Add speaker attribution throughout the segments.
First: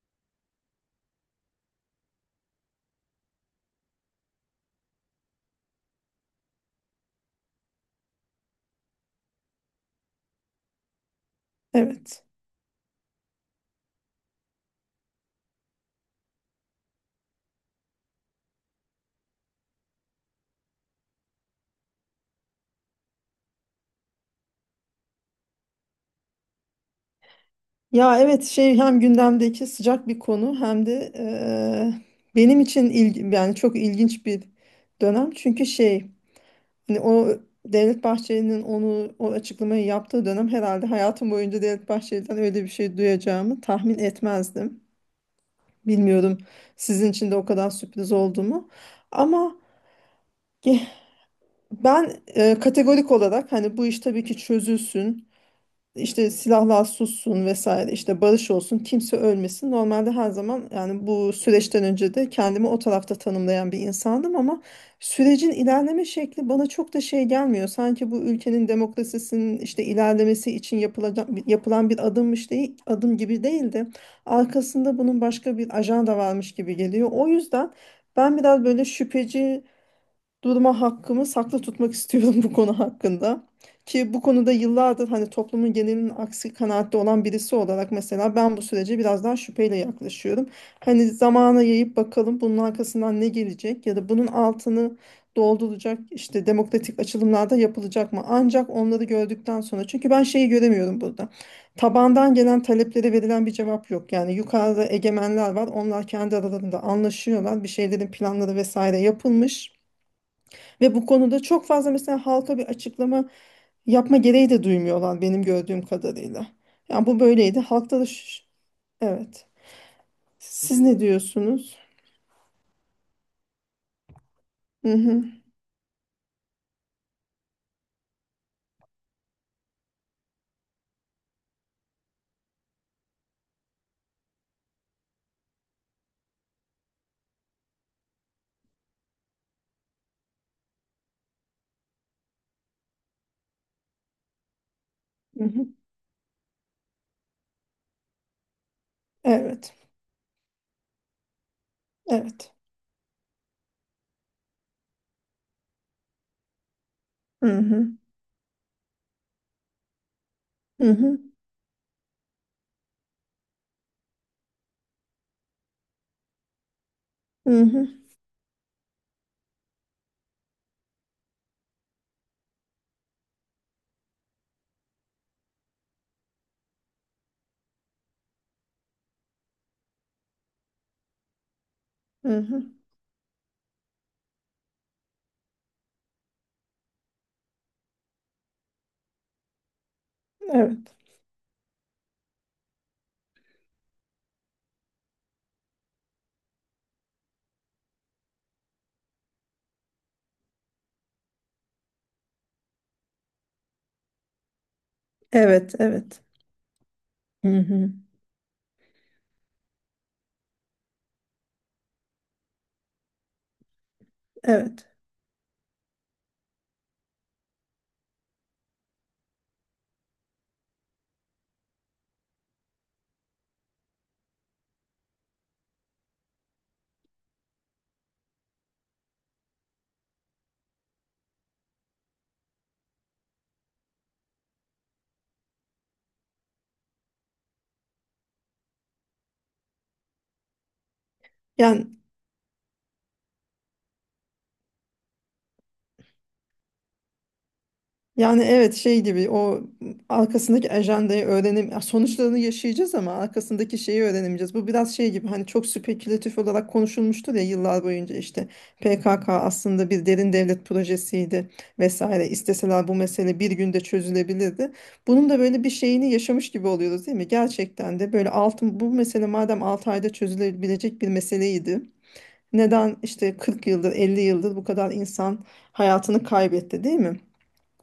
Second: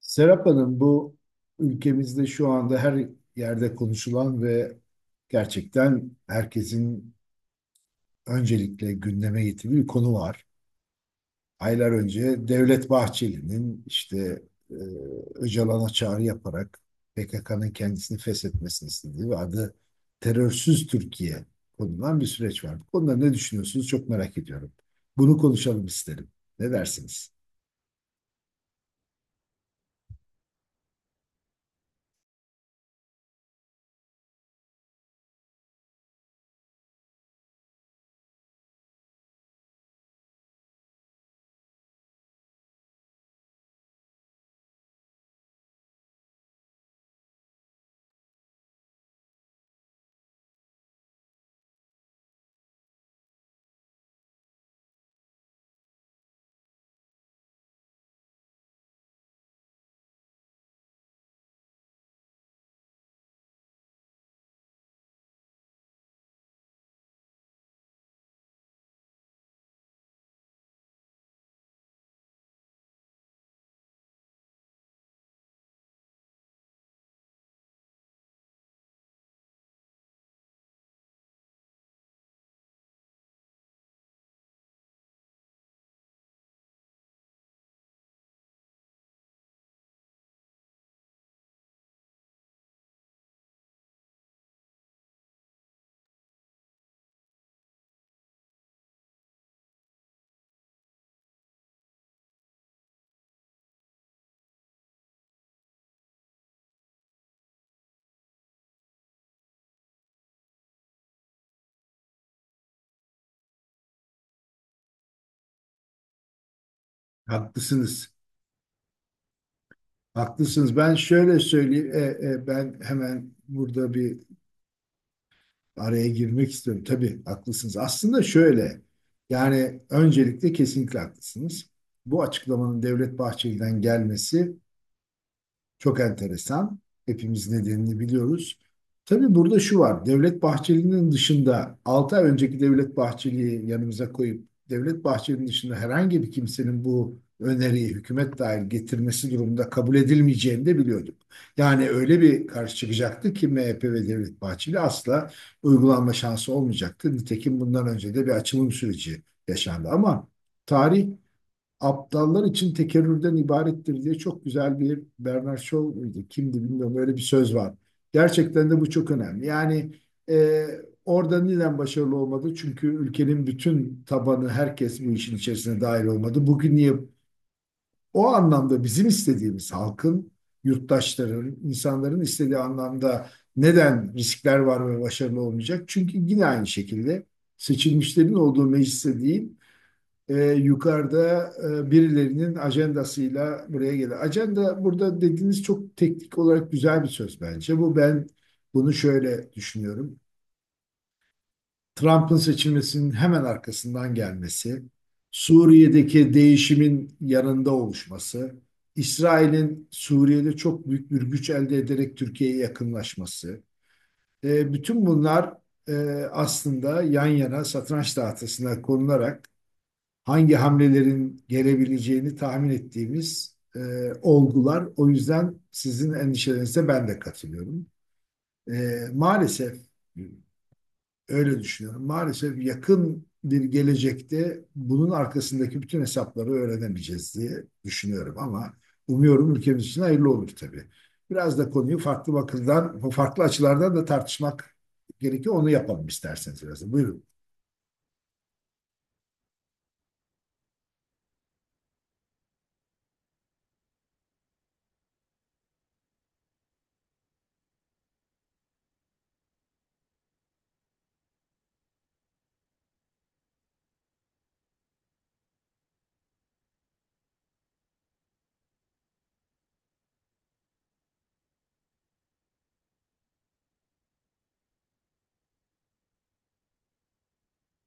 Speaker 1: Serap Hanım, bu ülkemizde şu anda her yerde konuşulan ve gerçekten herkesin öncelikle gündeme getirdiği bir konu var. Aylar
Speaker 2: Evet.
Speaker 1: önce Devlet Bahçeli'nin işte e, Öcalan'a çağrı yaparak PKK'nın kendisini feshetmesini istediği ve adı Terörsüz Türkiye konulan bir süreç var. Bu konuda ne düşünüyorsunuz çok merak ediyorum. Bunu konuşalım isterim. Ne dersiniz?
Speaker 2: Ya evet hem gündemdeki sıcak bir konu hem de benim için yani çok ilginç bir dönem. Çünkü hani o Devlet Bahçeli'nin o açıklamayı yaptığı dönem herhalde hayatım boyunca Devlet Bahçeli'den öyle bir şey duyacağımı tahmin etmezdim. Bilmiyorum sizin için de o kadar sürpriz oldu mu? Ama ge- ben kategorik olarak hani bu iş tabii ki çözülsün. İşte silahlar sussun vesaire işte barış olsun kimse ölmesin. Normalde her zaman yani bu süreçten önce de kendimi o tarafta tanımlayan bir insandım ama sürecin ilerleme şekli bana çok da şey gelmiyor. Sanki bu ülkenin demokrasisinin işte ilerlemesi için yapılan bir adımmış değil, adım gibi değil de arkasında bunun başka bir ajanda varmış gibi geliyor. O yüzden ben biraz böyle şüpheci durma hakkımı saklı tutmak istiyorum bu konu hakkında. Ki bu konuda yıllardır hani toplumun genelinin aksi kanaatte olan birisi olarak mesela ben bu sürece biraz daha şüpheyle yaklaşıyorum. Hani zamana yayıp bakalım bunun arkasından ne gelecek ya da bunun altını dolduracak işte demokratik açılımlarda yapılacak mı? Ancak onları gördükten sonra çünkü ben şeyi göremiyorum burada. Tabandan gelen taleplere verilen bir cevap yok. Yani yukarıda egemenler var. Onlar kendi aralarında anlaşıyorlar. Bir şeylerin planları vesaire yapılmış. Ve bu konuda çok fazla mesela halka bir açıklama yapma gereği de duymuyorlar benim gördüğüm kadarıyla. Yani bu böyleydi. Halkta da
Speaker 1: Haklısınız.
Speaker 2: evet.
Speaker 1: Haklısınız.
Speaker 2: Siz
Speaker 1: Ben
Speaker 2: ne
Speaker 1: şöyle
Speaker 2: diyorsunuz?
Speaker 1: söyleyeyim. Ben hemen burada bir
Speaker 2: Hı hı,
Speaker 1: araya girmek istiyorum. Tabii haklısınız. Aslında şöyle. Yani öncelikle kesinlikle haklısınız. Bu açıklamanın Devlet Bahçeli'den gelmesi çok enteresan. Hepimiz nedenini biliyoruz. Tabii burada şu var. Devlet Bahçeli'nin dışında 6 ay önceki Devlet Bahçeli'yi yanımıza koyup Devlet Bahçeli'nin
Speaker 2: hı hı.
Speaker 1: dışında herhangi bir kimsenin bu öneriyi hükümet dahil getirmesi durumunda
Speaker 2: Evet.
Speaker 1: kabul edilmeyeceğini de biliyorduk. Yani öyle bir
Speaker 2: Evet.
Speaker 1: karşı çıkacaktı ki MHP ve Devlet Bahçeli asla uygulanma şansı olmayacaktı.
Speaker 2: Hı
Speaker 1: Nitekim bundan
Speaker 2: hı,
Speaker 1: önce de bir açılım süreci yaşandı ama
Speaker 2: hı
Speaker 1: tarih
Speaker 2: hı,
Speaker 1: aptallar için tekerrürden ibarettir diye çok güzel bir Bernard Shaw muydu? Kimdi bilmiyorum öyle bir söz
Speaker 2: hı
Speaker 1: var.
Speaker 2: hı,
Speaker 1: Gerçekten de bu çok önemli. E, Orada neden başarılı olmadı? Çünkü ülkenin bütün tabanı herkes bu işin içerisine dahil olmadı. Bugün niye o anlamda bizim istediğimiz halkın, yurttaşların, insanların
Speaker 2: hı
Speaker 1: istediği
Speaker 2: hı.
Speaker 1: anlamda neden riskler var ve başarılı olmayacak? Çünkü yine aynı şekilde seçilmişlerin olduğu mecliste değil,
Speaker 2: Evet.
Speaker 1: yukarıda birilerinin ajandasıyla buraya gelir. Ajanda burada dediğiniz çok teknik olarak güzel bir söz bence. Bu ben bunu şöyle düşünüyorum. Trump'ın seçilmesinin hemen arkasından gelmesi,
Speaker 2: Evet, evet.
Speaker 1: Suriye'deki değişimin
Speaker 2: Hı
Speaker 1: yanında
Speaker 2: hı.
Speaker 1: oluşması, İsrail'in Suriye'de çok büyük bir güç elde ederek Türkiye'ye yakınlaşması,
Speaker 2: Evet.
Speaker 1: bütün bunlar e, aslında yan yana satranç tahtasına konularak hangi hamlelerin gelebileceğini tahmin ettiğimiz olgular. O yüzden sizin endişelerinize ben de katılıyorum. Maalesef öyle düşünüyorum. Maalesef yakın bir gelecekte bunun arkasındaki bütün hesapları öğrenemeyeceğiz diye düşünüyorum ama umuyorum ülkemiz için hayırlı olur tabii. Biraz da
Speaker 2: Yani
Speaker 1: konuyu farklı bakımdan, farklı açılardan da tartışmak gerekiyor. Onu yapalım isterseniz biraz. Da. Buyurun.
Speaker 2: Yani evet şey gibi o arkasındaki ajandayı öğrenim sonuçlarını yaşayacağız ama arkasındaki şeyi öğrenemeyeceğiz. Bu biraz şey gibi hani çok spekülatif olarak konuşulmuştur ya yıllar boyunca işte PKK aslında bir derin devlet projesiydi vesaire. İsteseler bu mesele bir günde çözülebilirdi. Bunun da böyle bir şeyini yaşamış gibi oluyoruz değil mi? Gerçekten de böyle altın bu mesele madem 6 ayda çözülebilecek bir meseleydi. Neden işte 40 yıldır 50 yıldır bu kadar insan hayatını kaybetti değil mi?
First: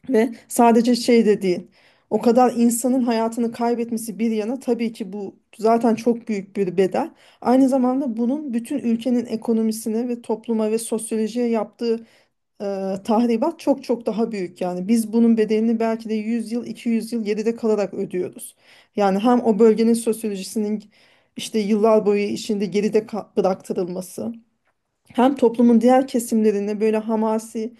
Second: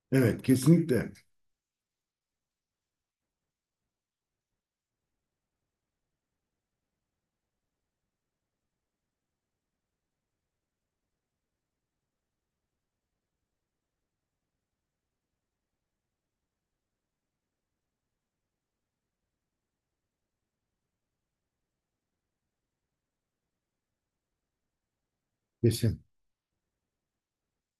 Speaker 2: Ve
Speaker 1: Evet,
Speaker 2: sadece
Speaker 1: kesinlikle.
Speaker 2: şey de değil. O kadar insanın hayatını kaybetmesi bir yana tabii ki bu zaten çok büyük bir bedel. Aynı zamanda bunun bütün ülkenin ekonomisine ve topluma ve sosyolojiye yaptığı e, tahribat çok çok daha büyük. Yani biz bunun bedelini belki de 100 yıl, 200 yıl geride kalarak ödüyoruz. Yani hem o bölgenin sosyolojisinin işte yıllar boyu içinde geride bıraktırılması, hem toplumun
Speaker 1: Kesin.
Speaker 2: diğer kesimlerine böyle hamasi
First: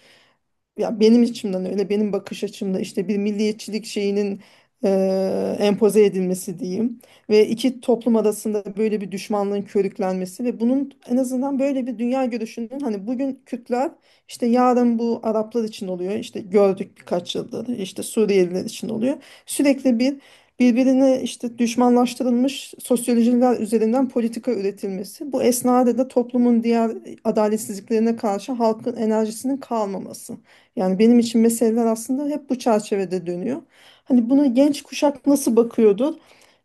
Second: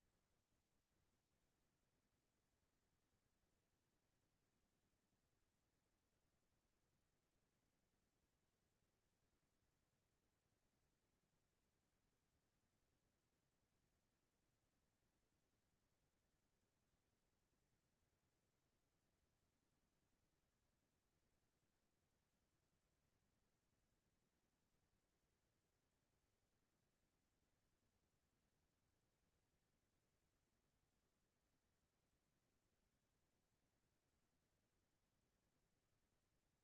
Speaker 2: ya benim içimden öyle benim bakış açımda işte bir milliyetçilik şeyinin empoze edilmesi diyeyim ve iki toplum arasında böyle bir düşmanlığın körüklenmesi ve bunun en azından böyle bir dünya görüşünün hani bugün Kürtler işte yarın bu Araplar için oluyor işte gördük birkaç yıldır işte Suriyeliler için oluyor sürekli bir birbirine işte düşmanlaştırılmış sosyolojiler üzerinden politika üretilmesi bu esnada da toplumun diğer adaletsizliklerine karşı halkın enerjisinin kalmaması. Yani benim için meseleler aslında hep bu çerçevede dönüyor. Hani buna genç kuşak nasıl bakıyordur?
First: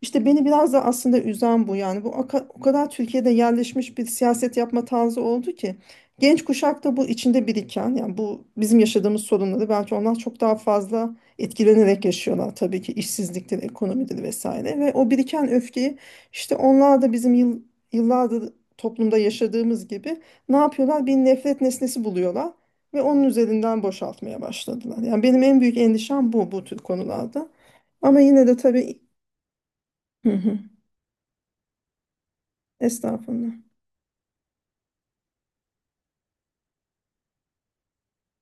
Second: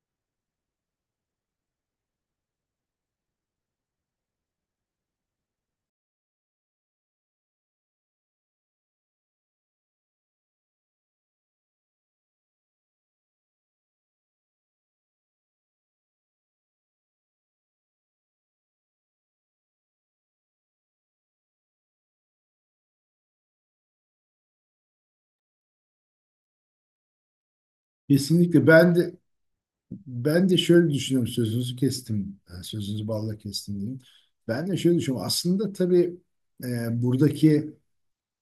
Speaker 2: İşte beni biraz da aslında üzen bu. Yani bu o kadar Türkiye'de yerleşmiş bir siyaset yapma tarzı oldu ki genç kuşak da bu içinde biriken yani bu bizim yaşadığımız sorunları belki onlar çok daha fazla etkilenerek yaşıyorlar. Tabii ki işsizliktir, ekonomidir vesaire ve o biriken öfkeyi işte onlar da bizim yıllardır toplumda yaşadığımız gibi ne yapıyorlar? Bir nefret nesnesi buluyorlar. Ve onun üzerinden boşaltmaya başladılar. Yani benim en büyük endişem bu, bu tür konularda. Ama yine de
Speaker 1: Kesinlikle ben
Speaker 2: tabii
Speaker 1: de
Speaker 2: hı
Speaker 1: ben de
Speaker 2: hı,
Speaker 1: şöyle düşünüyorum sözünüzü kestim. Yani sözünüzü balla
Speaker 2: estağfurullah.
Speaker 1: kestim diyeyim. Ben de şöyle düşünüyorum. Aslında tabii e, buradaki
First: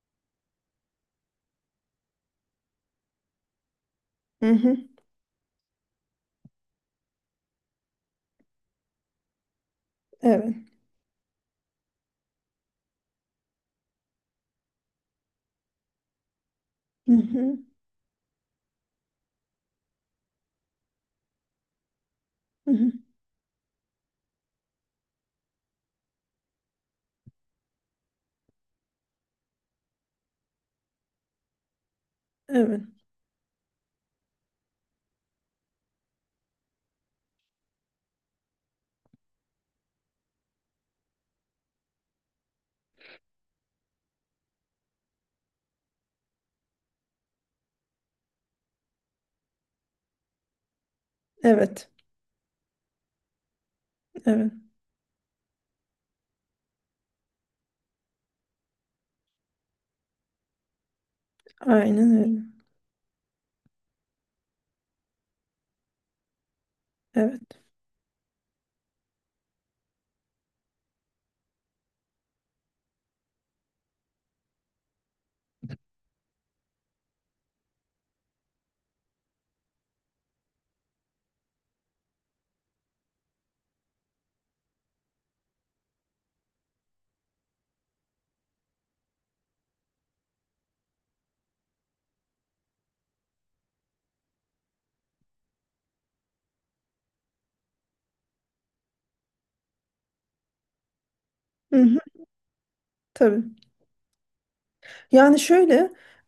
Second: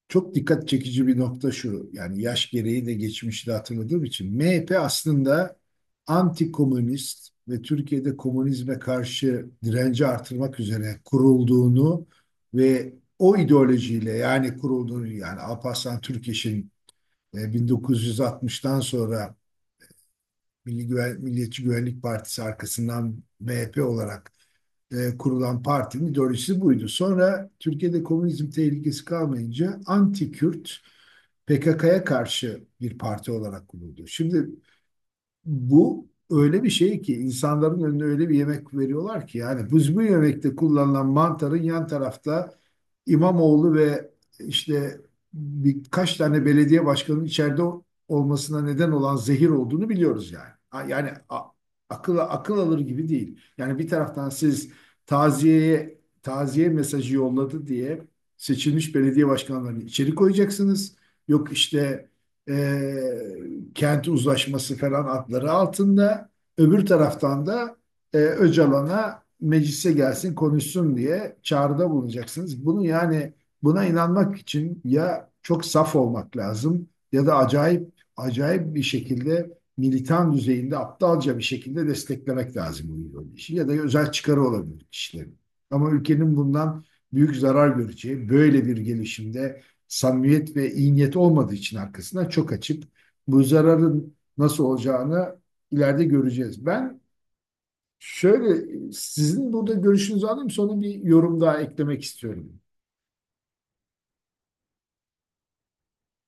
Speaker 1: çok dikkat çekici bir nokta şu. Yani yaş gereği de geçmişi de hatırladığım için.
Speaker 2: Hı hı,
Speaker 1: MHP aslında anti-komünist ve Türkiye'de komünizme karşı direnci
Speaker 2: evet.
Speaker 1: artırmak üzere kurulduğunu ve o ideolojiyle yani kurulduğunu yani Alparslan Türkeş'in
Speaker 2: Hı hı,
Speaker 1: 1960'tan sonra Milli Güven, Milliyetçi Güvenlik Partisi
Speaker 2: hı hı,
Speaker 1: arkasından MHP olarak kurulan partinin ideolojisi buydu. Sonra Türkiye'de komünizm tehlikesi kalmayınca anti-Kürt PKK'ya karşı
Speaker 2: evet.
Speaker 1: bir parti olarak kuruldu. Şimdi bu öyle bir şey ki insanların önüne öyle bir yemek veriyorlar ki yani biz bu yemekte kullanılan mantarın yan tarafta İmamoğlu ve işte birkaç tane belediye başkanının içeride olmasına neden olan zehir olduğunu biliyoruz yani. Yani a-
Speaker 2: Evet.
Speaker 1: Akıl akıl alır gibi değil. Yani bir taraftan
Speaker 2: Evet.
Speaker 1: siz taziyeye taziye mesajı yolladı diye seçilmiş belediye başkanlarını içeri koyacaksınız. Yok işte
Speaker 2: Aynen öyle.
Speaker 1: e, kenti uzlaşması falan adları altında. Öbür taraftan
Speaker 2: Evet.
Speaker 1: da Öcalan'a meclise gelsin konuşsun diye çağrıda bulunacaksınız. Bunu yani buna inanmak için ya çok saf olmak lazım ya da acayip acayip bir şekilde militan düzeyinde aptalca bir şekilde desteklemek lazım bu ideolojiyi ya da özel çıkarı olabilir kişilerin. Ama ülkenin bundan büyük zarar göreceği böyle bir gelişimde samimiyet ve iyi niyet olmadığı için arkasından çok açık bu zararın nasıl olacağını ileride göreceğiz. Ben şöyle sizin burada görüşünüzü alayım sonra bir yorum daha
Speaker 2: Hı hı,
Speaker 1: eklemek istiyorum.
Speaker 2: tabii. Yani şöyle,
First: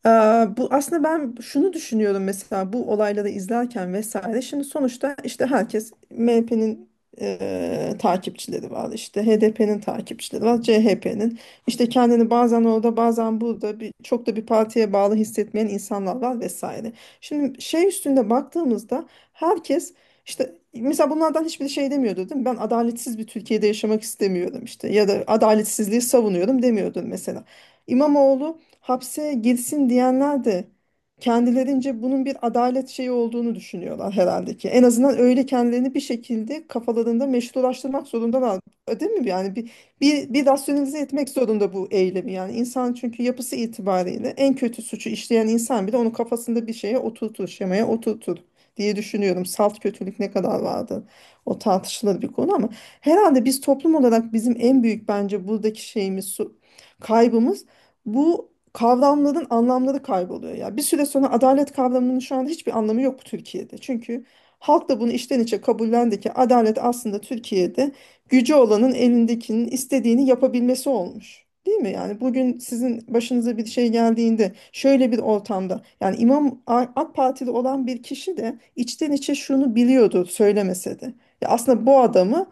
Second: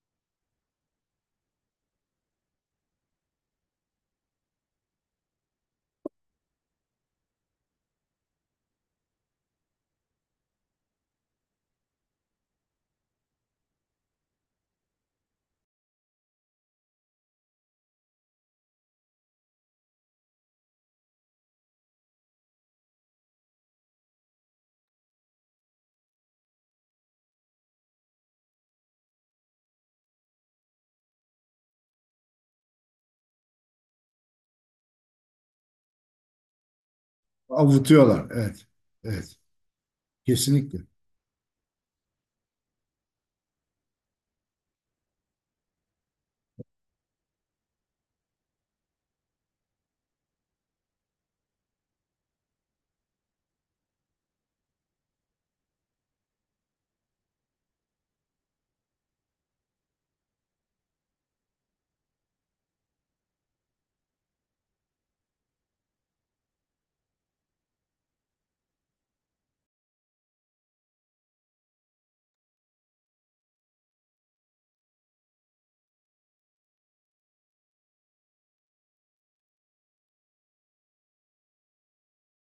Speaker 2: e, bu aslında ben şunu düşünüyorum mesela bu olayları izlerken vesaire. Şimdi sonuçta işte herkes MHP'nin takipçileri var, işte HDP'nin takipçileri var, CHP'nin. İşte kendini bazen orada, bazen burada bir, çok da bir partiye bağlı hissetmeyen insanlar var vesaire. Şimdi şey üstünde baktığımızda herkes işte mesela bunlardan hiçbir şey demiyordu değil mi? Ben adaletsiz bir Türkiye'de yaşamak istemiyorum işte ya da adaletsizliği savunuyorum demiyordun mesela. İmamoğlu hapse girsin diyenler de kendilerince bunun bir adalet şeyi olduğunu düşünüyorlar herhalde ki. En azından öyle kendilerini bir şekilde kafalarında meşrulaştırmak
Speaker 1: Avutuyorlar.
Speaker 2: zorundalar.
Speaker 1: Evet.
Speaker 2: Değil mi?
Speaker 1: Evet.
Speaker 2: Yani bir
Speaker 1: Kesinlikle.
Speaker 2: rasyonelize etmek zorunda bu eylemi. Yani insan çünkü yapısı itibariyle en kötü suçu işleyen insan bile onu kafasında bir şeye oturtur, şemaya oturtur diye düşünüyorum. Salt kötülük ne kadar vardı? O tartışılır bir konu ama herhalde biz toplum olarak bizim en büyük bence buradaki şeyimiz kaybımız bu kavramların anlamları kayboluyor ya. Bir süre sonra adalet kavramının şu anda hiçbir anlamı yok Türkiye'de. Çünkü halk da bunu içten içe kabullendi ki adalet aslında Türkiye'de gücü olanın elindekinin istediğini yapabilmesi olmuş. Değil mi? Yani bugün sizin başınıza bir şey geldiğinde şöyle bir ortamda yani AK Partili olan bir kişi de içten içe şunu biliyordu söylemese de. Ya aslında bu adamı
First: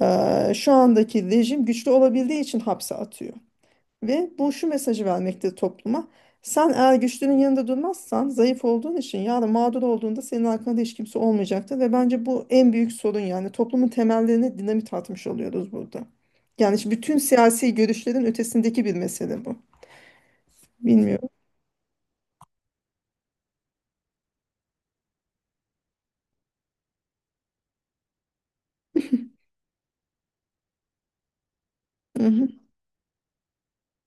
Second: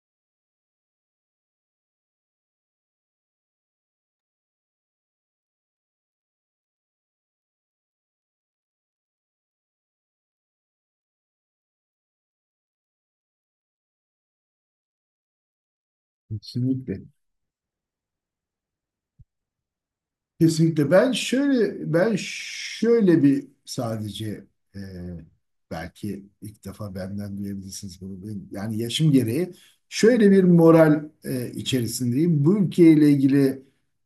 Speaker 2: şu andaki rejim güçlü olabildiği için hapse atıyor. Ve bu şu mesajı vermekte topluma. Sen eğer güçlünün yanında durmazsan zayıf olduğun için yarın mağdur olduğunda senin arkanda hiç kimse olmayacaktır. Ve bence bu en büyük sorun yani toplumun temellerine dinamit atmış oluyoruz burada. Yani şimdi
Speaker 1: Kesinlikle.
Speaker 2: bütün siyasi görüşlerin ötesindeki bir mesele bu.
Speaker 1: Kesinlikle. Ben
Speaker 2: Bilmiyorum.
Speaker 1: şöyle ben şöyle bir sadece e, belki ilk defa benden duyabilirsiniz bunu. Yani yaşım gereği şöyle bir moral içerisindeyim. Bu
Speaker 2: Mhm.
Speaker 1: ülkeyle ilgili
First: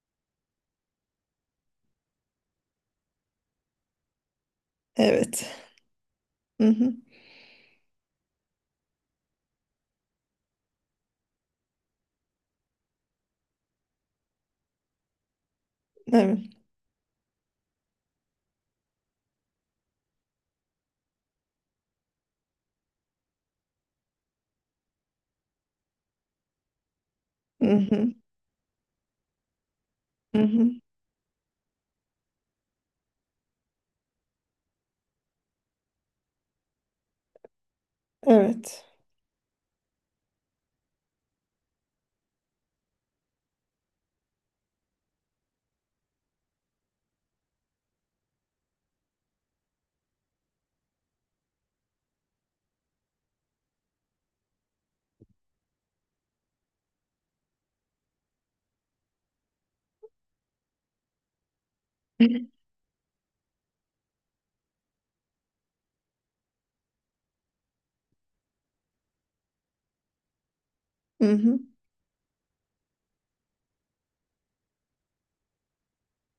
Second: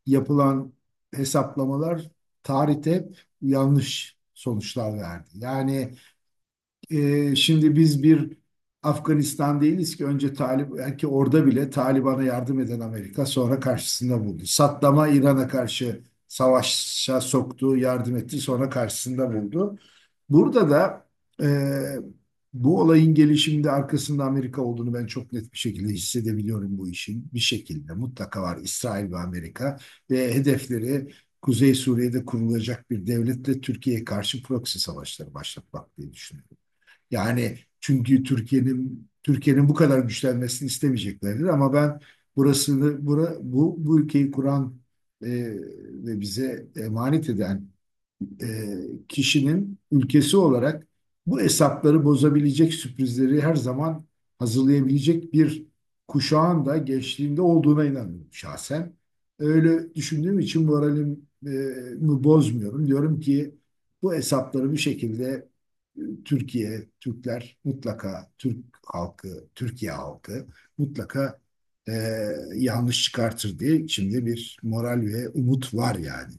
Speaker 1: yapılan hesaplamalar tarihte hep yanlış sonuçlar verdi.
Speaker 2: Evet. Mhm.
Speaker 1: Şimdi biz bir Afganistan değiliz ki önce Talib belki orada bile Taliban'a yardım eden Amerika sonra karşısında buldu. Saddam'a İran'a karşı
Speaker 2: Evet.
Speaker 1: savaşa soktu, yardım etti, sonra karşısında buldu. Burada da e, bu olayın gelişiminde arkasında Amerika olduğunu ben çok net bir şekilde hissedebiliyorum bu işin. Bir şekilde
Speaker 2: Mhm.
Speaker 1: mutlaka var İsrail ve Amerika ve
Speaker 2: Mhm.
Speaker 1: hedefleri Kuzey Suriye'de kurulacak bir devletle Türkiye'ye karşı proxy savaşları başlatmak diye düşünüyorum. Yani çünkü
Speaker 2: Evet.
Speaker 1: Türkiye'nin bu kadar güçlenmesini istemeyeceklerdir ama ben bu ülkeyi kuran e, ve bize emanet eden e, kişinin ülkesi olarak bu hesapları bozabilecek sürprizleri her zaman hazırlayabilecek bir kuşağın da gençliğinde olduğuna inanıyorum şahsen. Öyle düşündüğüm için moralimi bozmuyorum. Diyorum ki bu hesapları bir şekilde Türkiye, Türkler mutlaka, Türk halkı, Türkiye halkı mutlaka
Speaker 2: Mhm.
Speaker 1: e, yanlış çıkartır diye içimde bir moral ve umut var yani.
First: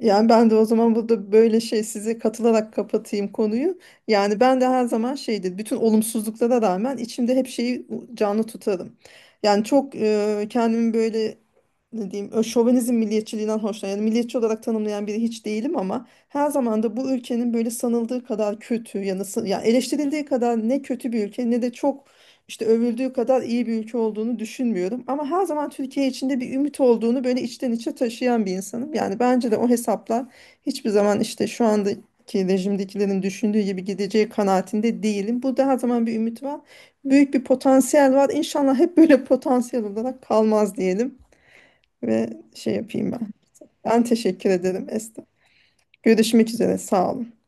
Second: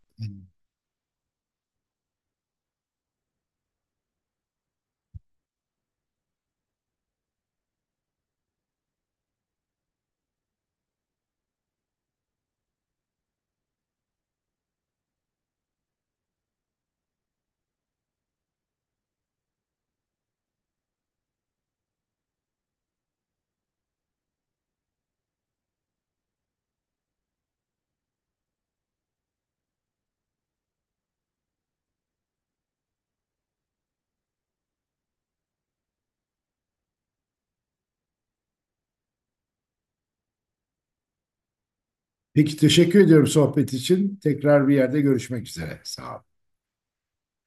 Speaker 2: Yani ben de o zaman burada böyle şey size katılarak kapatayım konuyu. Yani ben de her zaman şeydir. Bütün olumsuzluklara rağmen içimde hep şeyi canlı tutarım. Yani çok kendimi böyle ne diyeyim şovenizm milliyetçiliğinden hoşlanıyorum. Yani milliyetçi olarak tanımlayan biri hiç değilim ama her zaman da bu ülkenin böyle sanıldığı kadar kötü yani eleştirildiği kadar ne kötü bir ülke ne de çok işte övüldüğü kadar iyi bir ülke olduğunu düşünmüyorum. Ama her zaman Türkiye içinde bir ümit olduğunu böyle içten içe taşıyan bir insanım. Yani bence de o hesaplar hiçbir zaman işte şu andaki rejimdekilerin düşündüğü gibi gideceği kanaatinde değilim. Burada her zaman bir ümit var. Büyük bir potansiyel var. İnşallah hep böyle potansiyel olarak kalmaz diyelim ve
Speaker 1: Peki
Speaker 2: şey
Speaker 1: teşekkür
Speaker 2: yapayım ben.
Speaker 1: ediyorum sohbet
Speaker 2: Ben
Speaker 1: için.
Speaker 2: teşekkür
Speaker 1: Tekrar bir
Speaker 2: ederim
Speaker 1: yerde
Speaker 2: Esra.
Speaker 1: görüşmek üzere. Sağ ol.
Speaker 2: Görüşmek üzere. Sağ olun.